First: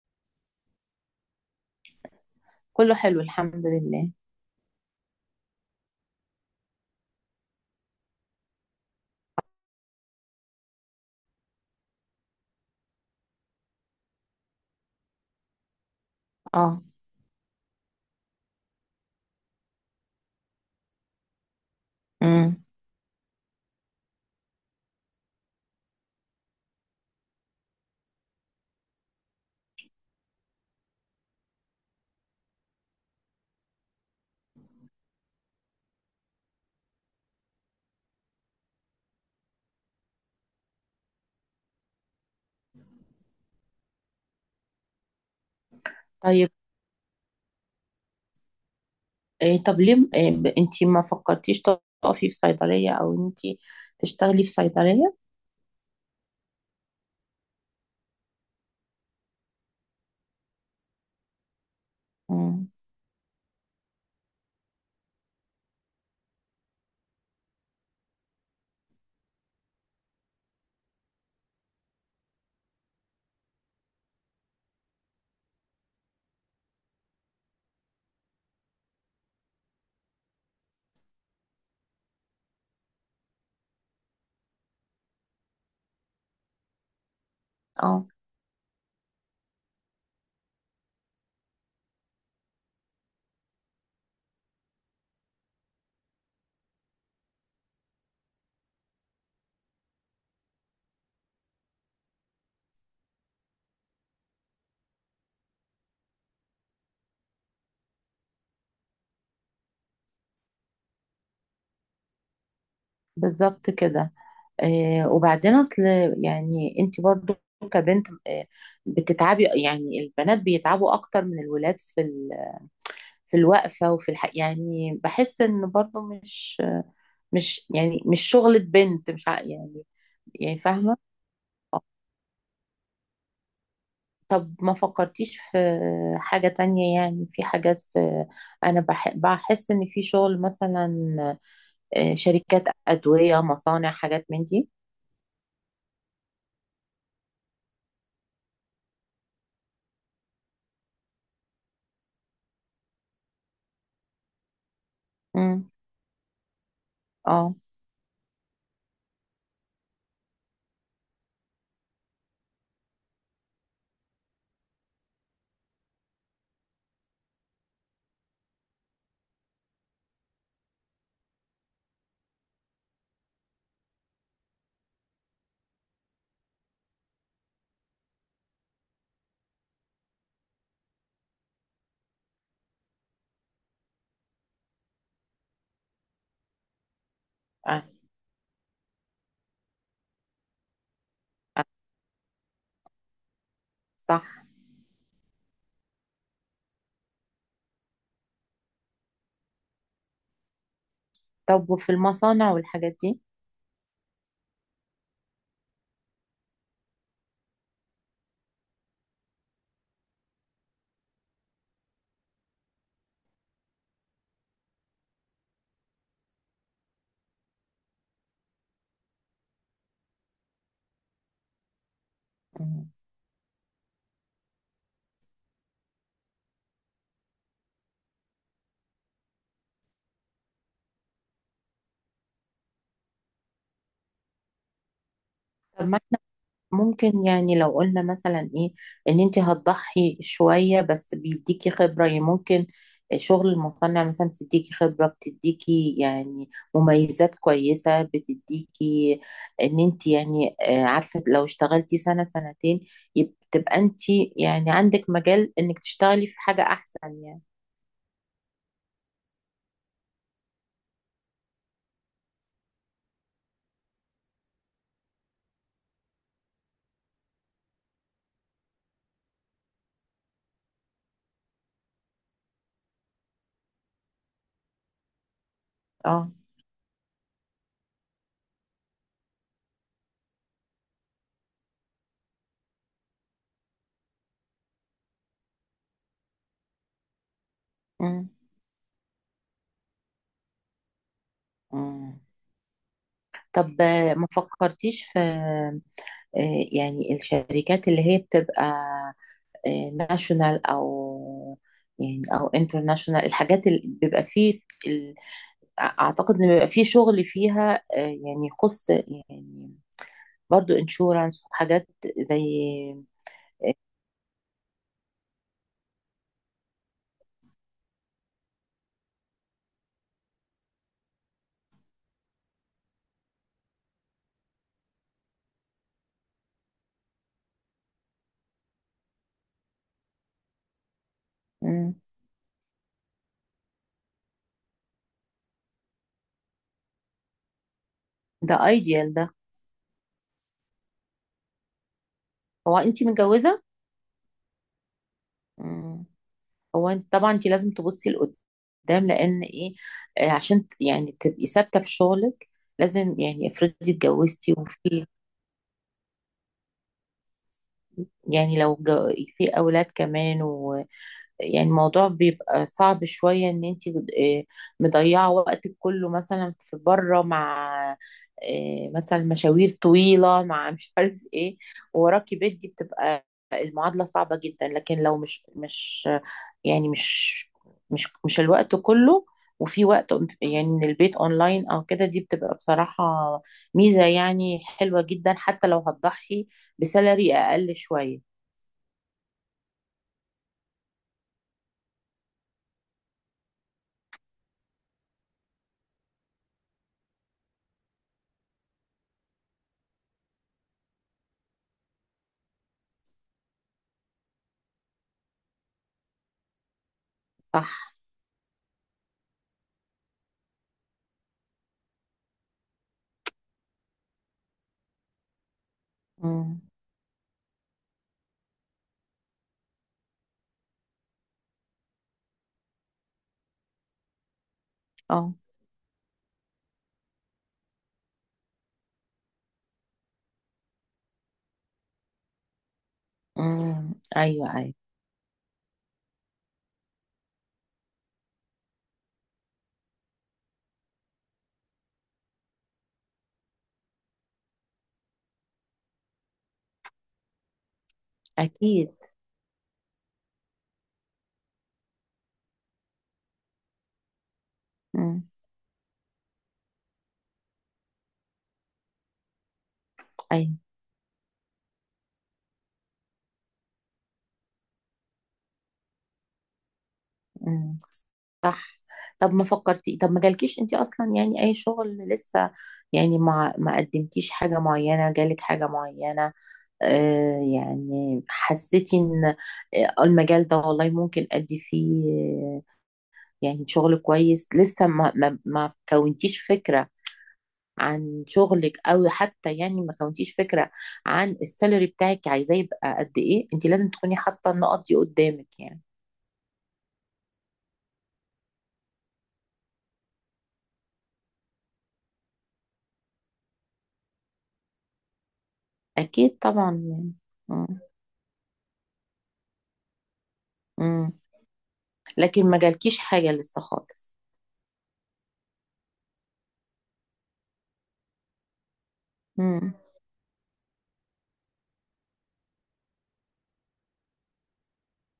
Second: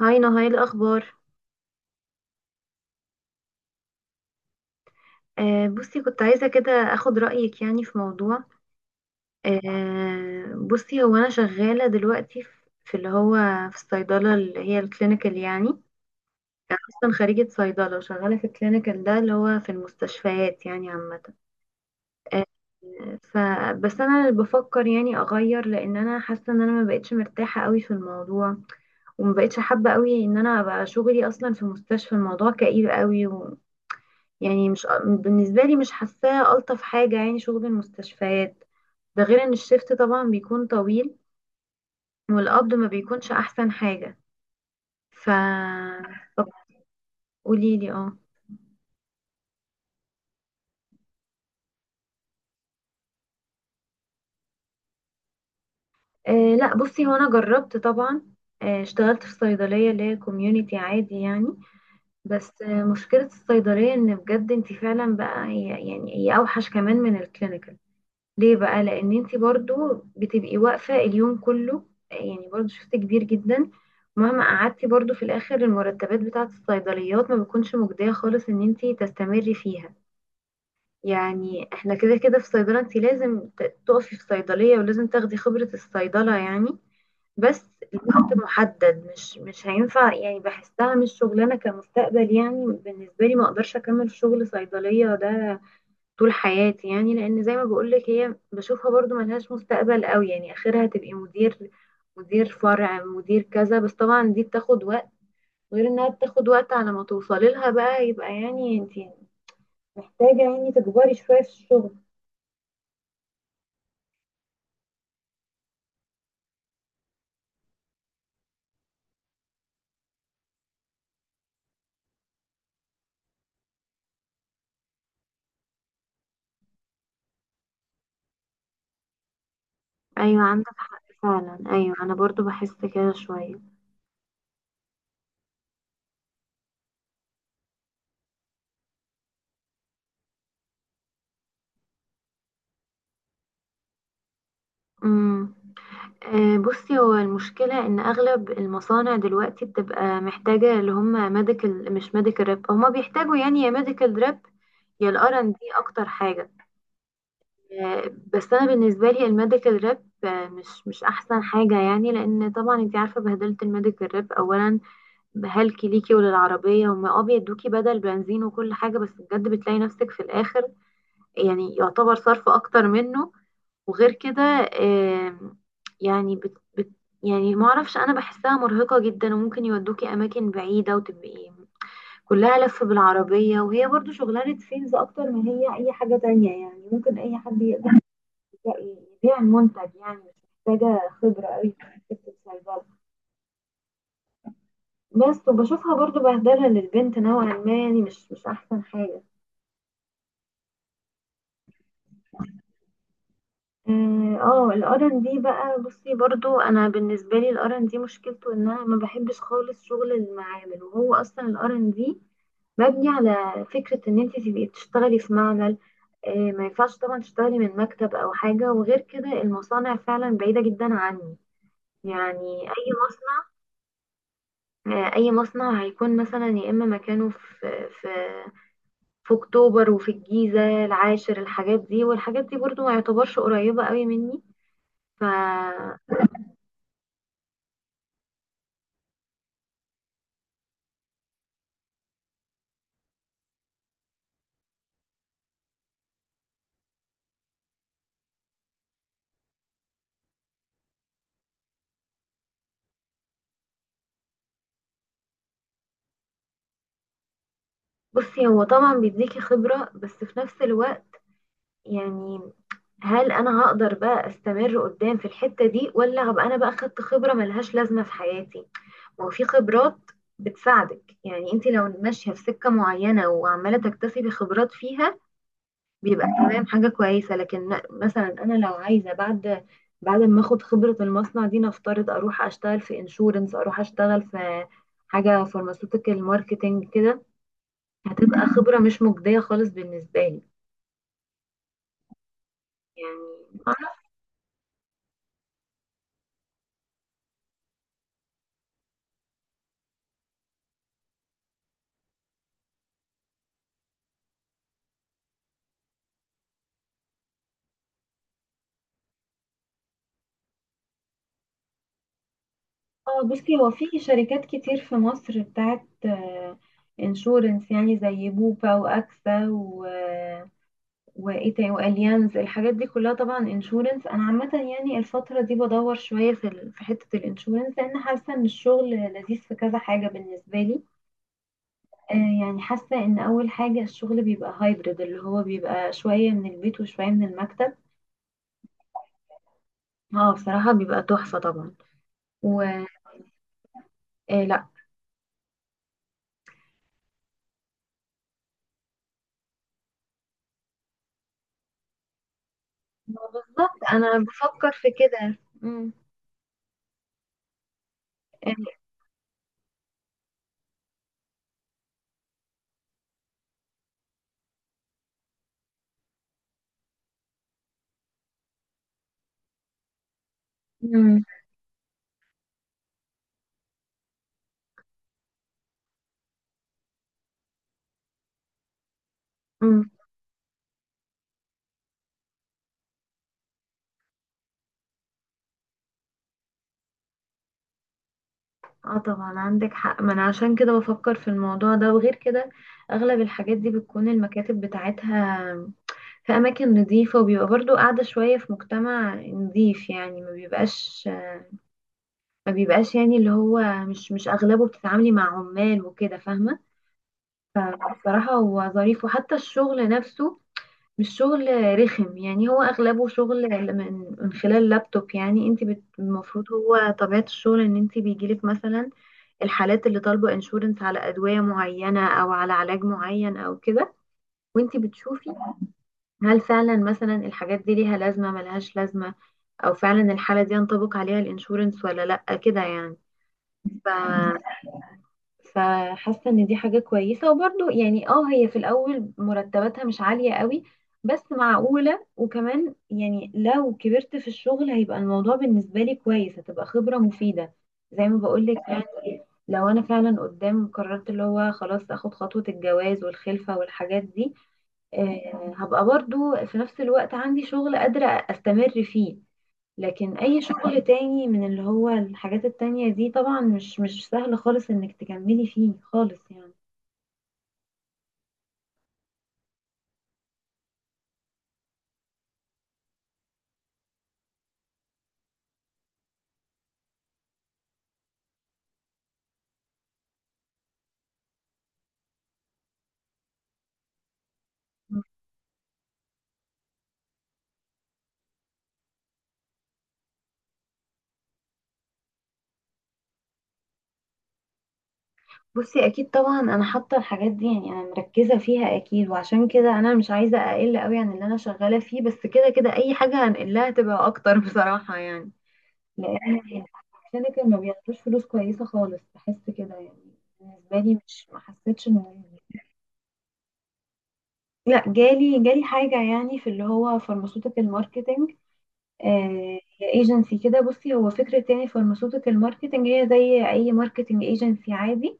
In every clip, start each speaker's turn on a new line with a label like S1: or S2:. S1: هاي نهاية الأخبار.
S2: كله حلو الحمد لله.
S1: بصي، كنت عايزة كده أخد رأيك يعني في موضوع. بصي، هو أنا شغالة دلوقتي في في اللي هو في الصيدلة اللي هي الكلينيكال يعني. أنا
S2: اه.
S1: أصلا خريجة صيدلة وشغالة في الكلينيكال ده اللي هو في المستشفيات يعني، عامة آه.
S2: امم.
S1: فبس أنا اللي بفكر يعني أغير، لأن أنا حاسة إن أنا ما بقتش مرتاحة قوي في الموضوع، وما بقتش حابة قوي إن أنا أبقى شغلي أصلا في مستشفى. الموضوع كئيب قوي يعني، مش بالنسبة لي، مش حاساه ألطف حاجة يعني شغل المستشفيات. ده غير ان الشفت طبعا بيكون طويل، والقبض ما بيكونش احسن حاجة. ف طب
S2: طيب.
S1: قولي لي. اه
S2: إيه طب ليه إيه انتي ما فكرتيش تقفي في صيدلية او انتي تشتغلي في صيدلية؟
S1: آه، لا بصي، هو انا جربت طبعا. اشتغلت في صيدلية اللي هي كوميونيتي عادي يعني. بس
S2: امم.
S1: مشكلة الصيدلية ان بجد انت فعلا بقى، هي يعني هي اوحش كمان من الكلينيكال. ليه بقى؟ لان انت برضو بتبقي واقفه اليوم كله، يعني برضو شفت كبير جدا. مهما قعدتي برضو، في الاخر المرتبات بتاعه الصيدليات ما بتكونش مجديه خالص ان انت تستمري فيها. يعني احنا كده كده في صيدله انت لازم تقفي في صيدليه، ولازم تاخدي خبره الصيدله يعني. بس
S2: اه.
S1: الوقت محدد، مش هينفع يعني. بحسها مش شغلانه كمستقبل يعني، بالنسبه لي ما اقدرش اكمل في شغل صيدليه ده طول حياتي يعني، لان زي ما بقولك، هي بشوفها برضو ملهاش مستقبل قوي يعني. اخرها تبقي مدير، مدير فرع، مدير كذا، بس طبعا دي بتاخد وقت. غير انها بتاخد وقت على ما توصلي لها بقى، يبقى يعني انتي محتاجة يعني تكبري شوية في الشغل.
S2: بالظبط كده. إيه وبعدين اصل يعني انتي برضو كبنت إيه بتتعبي، يعني البنات بيتعبوا اكتر من الولاد في في الوقفة وفي يعني بحس ان برضو مش يعني مش شغلة بنت، مش ع- يعني
S1: ايوه
S2: يعني
S1: عندك
S2: فاهمة.
S1: حق، فعلا ايوه، انا برضو بحس كده شوية.
S2: طب ما فكرتيش في حاجة تانية، يعني في حاجات في، أنا بحس إن في شغل، مثلا شركات أدوية مصانع حاجات من دي.
S1: امم، بصي، هو المشكلة إن أغلب المصانع دلوقتي بتبقى محتاجة اللي هم ميديكال، مش ميديكال ريب. هما بيحتاجوا يعني يا ميديكال ريب، يا الار ان دي،
S2: مم.
S1: أكتر حاجة.
S2: اه.
S1: آه، بس أنا بالنسبة لي الميديكال ريب مش أحسن حاجة يعني، لأن طبعا أنت عارفة بهدلة الميديكال ريب. أولا بهلكي ليكي وللعربية، هما اه بيدوكي بدل بنزين وكل حاجة، بس بجد بتلاقي نفسك في الآخر يعني يعتبر صرف أكتر منه. وغير كده آم، يعني بت بت يعني ما اعرفش، انا بحسها مرهقة جدا، وممكن يودوكي اماكن بعيدة وتبقي كلها لف بالعربية. وهي برضو شغلانة سيلز اكتر ما هي اي حاجة تانية يعني. ممكن اي حد
S2: آه.
S1: يقدر يبيع، يبيع المنتج يعني، مش محتاجة خبرة
S2: آه.
S1: قوي في حتة الصيدلة.
S2: صح.
S1: بس وبشوفها برضو بهدلة للبنت نوعا ما يعني، مش مش احسن حاجة.
S2: طب وفي المصانع والحاجات دي؟
S1: اه آه، الار ان دي بقى، بصي برضو انا بالنسبه لي الار ان دي مشكلته ان انا ما بحبش خالص شغل المعامل. وهو اصلا الار ان دي مبني على فكره ان انت تبقي بتشتغلي في معمل، ما ينفعش طبعا تشتغلي من مكتب او حاجه. وغير كده المصانع فعلا بعيده جدا عني. يعني اي
S2: مم.
S1: مصنع، اي مصنع هيكون مثلا يا اما مكانه في اكتوبر وفي الجيزه العاشر، الحاجات دي والحاجات دي برضو ما يعتبرش قريبه قوي مني. ف
S2: طب ممكن يعني لو قلنا مثلا ايه ان انت هتضحي شوية بس بيديكي خبرة، يعني ممكن شغل المصنع مثلا بتديكي خبرة، بتديكي يعني مميزات كويسة، بتديكي ان انت، يعني عارفة لو اشتغلتي سنة سنتين، تبقى انت يعني عندك مجال انك تشتغلي في حاجة احسن يعني.
S1: بصي، هو طبعا بيديكي خبرة، بس في نفس الوقت يعني، هل انا هقدر بقى استمر قدام في الحتة دي، ولا هبقى انا بقى خدت خبرة ملهاش لازمة في حياتي؟ وفي خبرات بتساعدك يعني، انت لو ماشية في سكة معينة وعمالة تكتسبي خبرات فيها بيبقى
S2: اه.
S1: تمام، حاجة كويسة. لكن مثلا انا لو عايزة بعد، بعد ما اخد خبرة المصنع دي نفترض، اروح اشتغل في انشورنس، اروح اشتغل في حاجة فارماسيوتيكال ماركتنج كده،
S2: مم.
S1: هتبقى خبرة مش مجدية خالص بالنسبة لي
S2: مم. طب
S1: يعني.
S2: ما فكرتيش في يعني الشركات اللي هي بتبقى ناشونال او انترناشونال، الحاجات اللي بيبقى فيه ال- اعتقد ان بيبقى فيه شغل فيها، يعني يخص يعني برضو انشورانس وحاجات زي.
S1: اه بصي، هو في شركات كتير في مصر بتاعت انشورنس يعني، زي بوبا واكسا وايه تاني، واليانز، الحاجات دي كلها طبعا انشورنس. انا عامه يعني الفتره دي بدور شويه في حته الانشورنس، لان حاسه ان الشغل لذيذ في كذا حاجه بالنسبه لي.
S2: مم.
S1: آه يعني حاسه ان اول حاجه الشغل بيبقى هايبرد، اللي هو بيبقى شويه من البيت وشويه من المكتب.
S2: ده ايديال ده.
S1: اه بصراحه بيبقى تحفه طبعا. و
S2: هو انت متجوزة؟
S1: آه،
S2: مم. هو انت طبعا انت لازم تبصي لقدام لان ايه، عشان يعني تبقي ثابتة في شغلك، لازم
S1: ما
S2: يعني افرضي
S1: بالظبط انا
S2: اتجوزتي
S1: بفكر في
S2: وفي،
S1: كده. مم.
S2: يعني لو
S1: يعني.
S2: في اولاد كمان، يعني الموضوع بيبقى صعب شوية ان انت مضيعة وقتك كله مثلا في بره مع مثلا مشاوير طويلة مع مش عارف
S1: مم.
S2: ايه وراكي بيت، دي بتبقى المعادلة صعبة جدا، لكن لو يعني مش مش الوقت كله، وفي
S1: مم.
S2: وقت يعني من البيت اونلاين او كده، دي بتبقى بصراحة ميزة يعني حلوة جدا حتى لو هتضحي بسالري اقل شوية.
S1: اه طبعا عندك حق. ما انا عشان كده بفكر في الموضوع ده. وغير كده اغلب الحاجات دي بتكون المكاتب بتاعتها في اماكن نظيفة، وبيبقى برضو قاعدة شوية في مجتمع نظيف يعني، ما بيبقاش، ما بيبقاش يعني اللي هو، مش مش اغلبه بتتعاملي مع عمال وكده، فاهمة.
S2: صح.
S1: فبصراحة هو ظريف. وحتى الشغل نفسه مش شغل رخم يعني، هو اغلبه شغل من خلال لابتوب يعني. انت المفروض
S2: مم.
S1: هو طبيعة الشغل ان انت بيجيلك مثلا الحالات اللي طالبة انشورنس على ادوية معينة، او على علاج معين، او كده، وانت بتشوفي
S2: اه.
S1: هل فعلا مثلا الحاجات دي ليها لازمة ملهاش لازمة، او فعلا الحالة دي ينطبق عليها الانشورنس ولا لا، كده يعني. ف
S2: امم. ايوه، ايوه.
S1: فحاسه ان دي حاجه كويسه. وبرضو يعني اه هي في الاول مرتباتها مش عاليه قوي، بس معقوله. وكمان يعني لو كبرت في الشغل هيبقى الموضوع بالنسبه لي كويس، هتبقى خبره مفيده زي ما بقولك يعني.
S2: اكيد.
S1: لو انا فعلا قدام قررت اللي هو خلاص اخد خطوه الجواز والخلفه والحاجات دي،
S2: امم.
S1: هبقى برضو في نفس الوقت عندي شغل قادره استمر فيه. لكن اي
S2: ايوه.
S1: شغل تاني من اللي هو الحاجات التانية دي، طبعا مش مش سهل خالص انك تكملي فيه خالص يعني.
S2: امم. صح. طب ما جالكيش انت اصلا يعني اي شغل لسه، يعني ما قدمتيش حاجه معينه، جالك حاجه معينه يعني حسيتي ان المجال ده والله ممكن ادي فيه، يعني شغل كويس لسه ما كونتيش فكره عن شغلك، او حتى يعني ما كونتيش فكره عن السالري بتاعك عايزاه يبقى قد ايه؟ انت لازم تكوني حاطه النقط دي قدامك يعني.
S1: بصي اكيد طبعا انا حاطه الحاجات دي يعني، انا مركزه فيها اكيد، وعشان كده انا مش عايزه اقل قوي عن اللي انا شغاله فيه. بس كده كده اي حاجه هنقلها تبقى اكتر بصراحه يعني.
S2: اكيد
S1: لان
S2: طبعا يعني.
S1: الشركه ما
S2: مم.
S1: بياخدوش فلوس كويسه خالص، بحس كده يعني بالنسبه لي،
S2: مم.
S1: مش ما حسيتش ان.
S2: لكن ما جالكيش حاجه لسه خالص.
S1: لا جالي، جالي حاجه يعني في اللي هو فارماسيوتيكال ماركتنج. آه،
S2: مم.
S1: هي ايجنسي كده. بصي، هو فكرة يعني فارماسيوتيكال ماركتنج هي زي اي ماركتنج ايجنسي عادي،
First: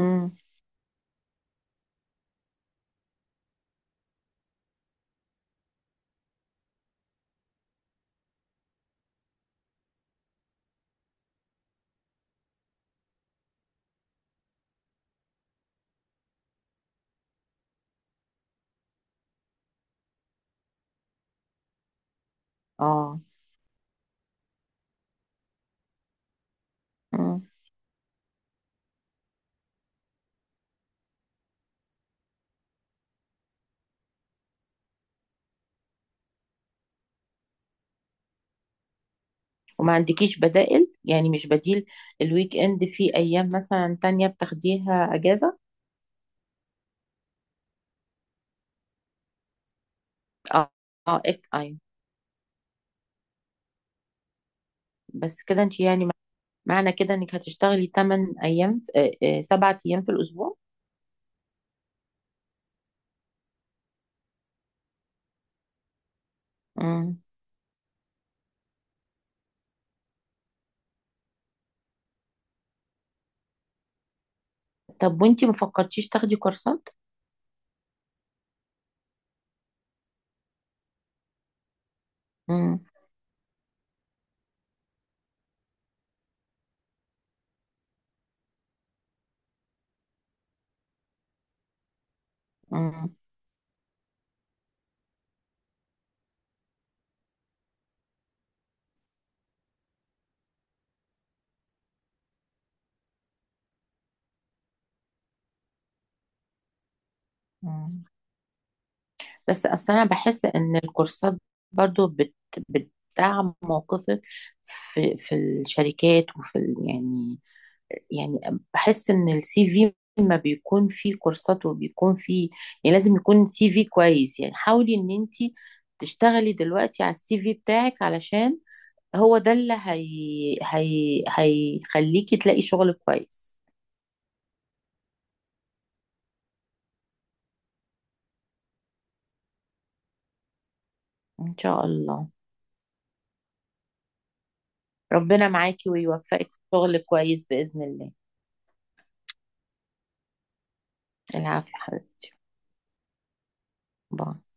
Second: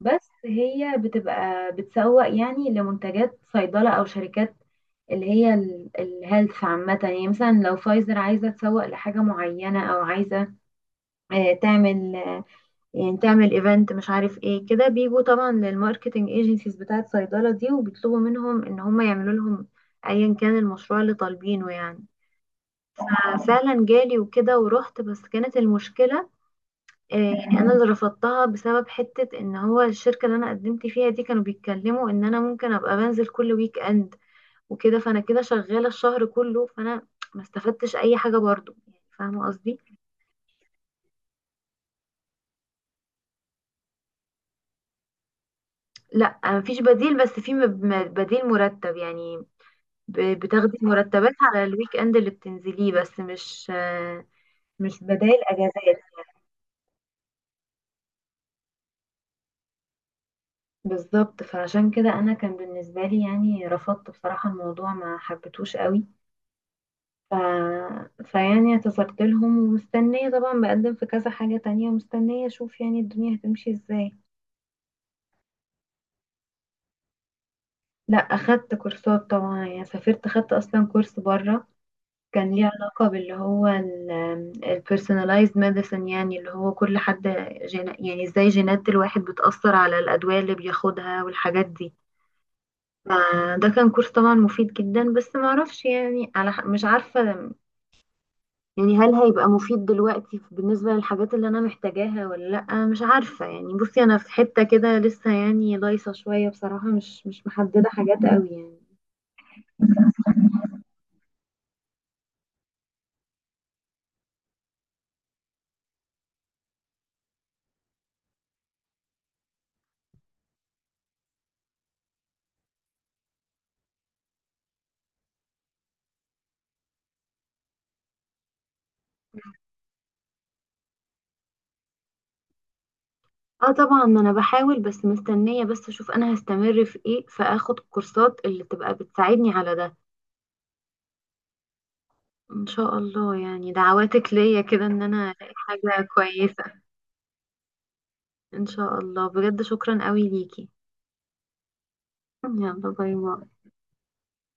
S1: بس هي بتبقى بتسوق يعني لمنتجات صيدلة، او شركات اللي هي الهيلث عامة يعني. مثلا لو فايزر عايزة تسوق لحاجة معينة، او عايزة تعمل يعني تعمل ايفنت، مش عارف ايه كده، بيجوا طبعا للماركتنج ايجنسيز بتاعت صيدلة دي، وبيطلبوا منهم ان هم يعملوا لهم ايا كان المشروع اللي طالبينه يعني.
S2: اه.
S1: فعلا جالي، وكده ورحت، بس كانت المشكلة
S2: مم.
S1: يعني أنا اللي رفضتها، بسبب حتة إن هو الشركة اللي أنا قدمت فيها دي كانوا بيتكلموا إن أنا ممكن أبقى بنزل كل ويك إند وكده. فأنا كده شغالة الشهر كله، فأنا ما استفدتش أي حاجة برضو يعني، فاهمة قصدي؟
S2: وما عندكيش بدائل، يعني مش بديل الويك اند في ايام مثلا تانية بتاخديها اجازه؟
S1: لا مفيش بديل، بس في بديل مرتب يعني.
S2: اه.
S1: بتاخدي
S2: اه.
S1: مرتبات على
S2: ايوه.
S1: الويك إند اللي بتنزليه، بس مش مش بدائل
S2: بس كده انت،
S1: أجازات.
S2: يعني معنى كده انك هتشتغلي 8 ايام، سبعة ايام في الاسبوع.
S1: بالظبط، فعشان كده انا كان بالنسبه لي يعني رفضت بصراحه، الموضوع ما حبيتهوش قوي.
S2: مم.
S1: ف... فيعني اعتذرت لهم، ومستنيه طبعا بقدم في كذا حاجه تانية، مستنيه اشوف يعني الدنيا هتمشي ازاي.
S2: طب وانتي ما فكرتيش تاخدي كورسات؟
S1: لا اخدت كورسات طبعا يعني. سافرت، اخدت اصلا كورس بره، كان ليه
S2: مم.
S1: علاقه باللي هو البيرسوناليزد ميديسن، يعني اللي هو كل حد يعني ازاي جينات الواحد بتاثر على الادويه اللي بياخدها والحاجات دي.
S2: مم.
S1: فده كان كورس طبعا مفيد جدا، بس ما اعرفش يعني على مش عارفة يعني، هل هيبقى مفيد دلوقتي بالنسبة للحاجات اللي انا محتاجاها ولا لا، مش عارفة يعني. بصي انا في حتة كده لسه يعني دايسة شوية بصراحة، مش مش محددة
S2: مم.
S1: حاجات قوي يعني.
S2: بس اصل انا بحس ان الكورسات برضو بتدعم موقفك في الشركات وفي يعني بحس ان السي في ما بيكون فيه كورسات وبيكون فيه، يعني لازم يكون سي في كويس، يعني حاولي ان انتي تشتغلي دلوقتي على السي في بتاعك علشان هو ده اللي هيخليكي تلاقي شغل كويس.
S1: اه طبعا انا بحاول، بس مستنية بس اشوف انا هستمر في ايه، فاخد الكورسات اللي تبقى بتساعدني على ده.
S2: ان شاء الله.
S1: ان شاء الله يعني، دعواتك ليا كده ان انا
S2: ربنا
S1: الاقي
S2: معاكي
S1: حاجة
S2: ويوفقك في
S1: كويسة.
S2: شغل كويس بإذن الله.
S1: ان شاء الله، بجد شكرا قوي ليكي.
S2: العافية حبيبتي.
S1: يلا باي باي.
S2: باي.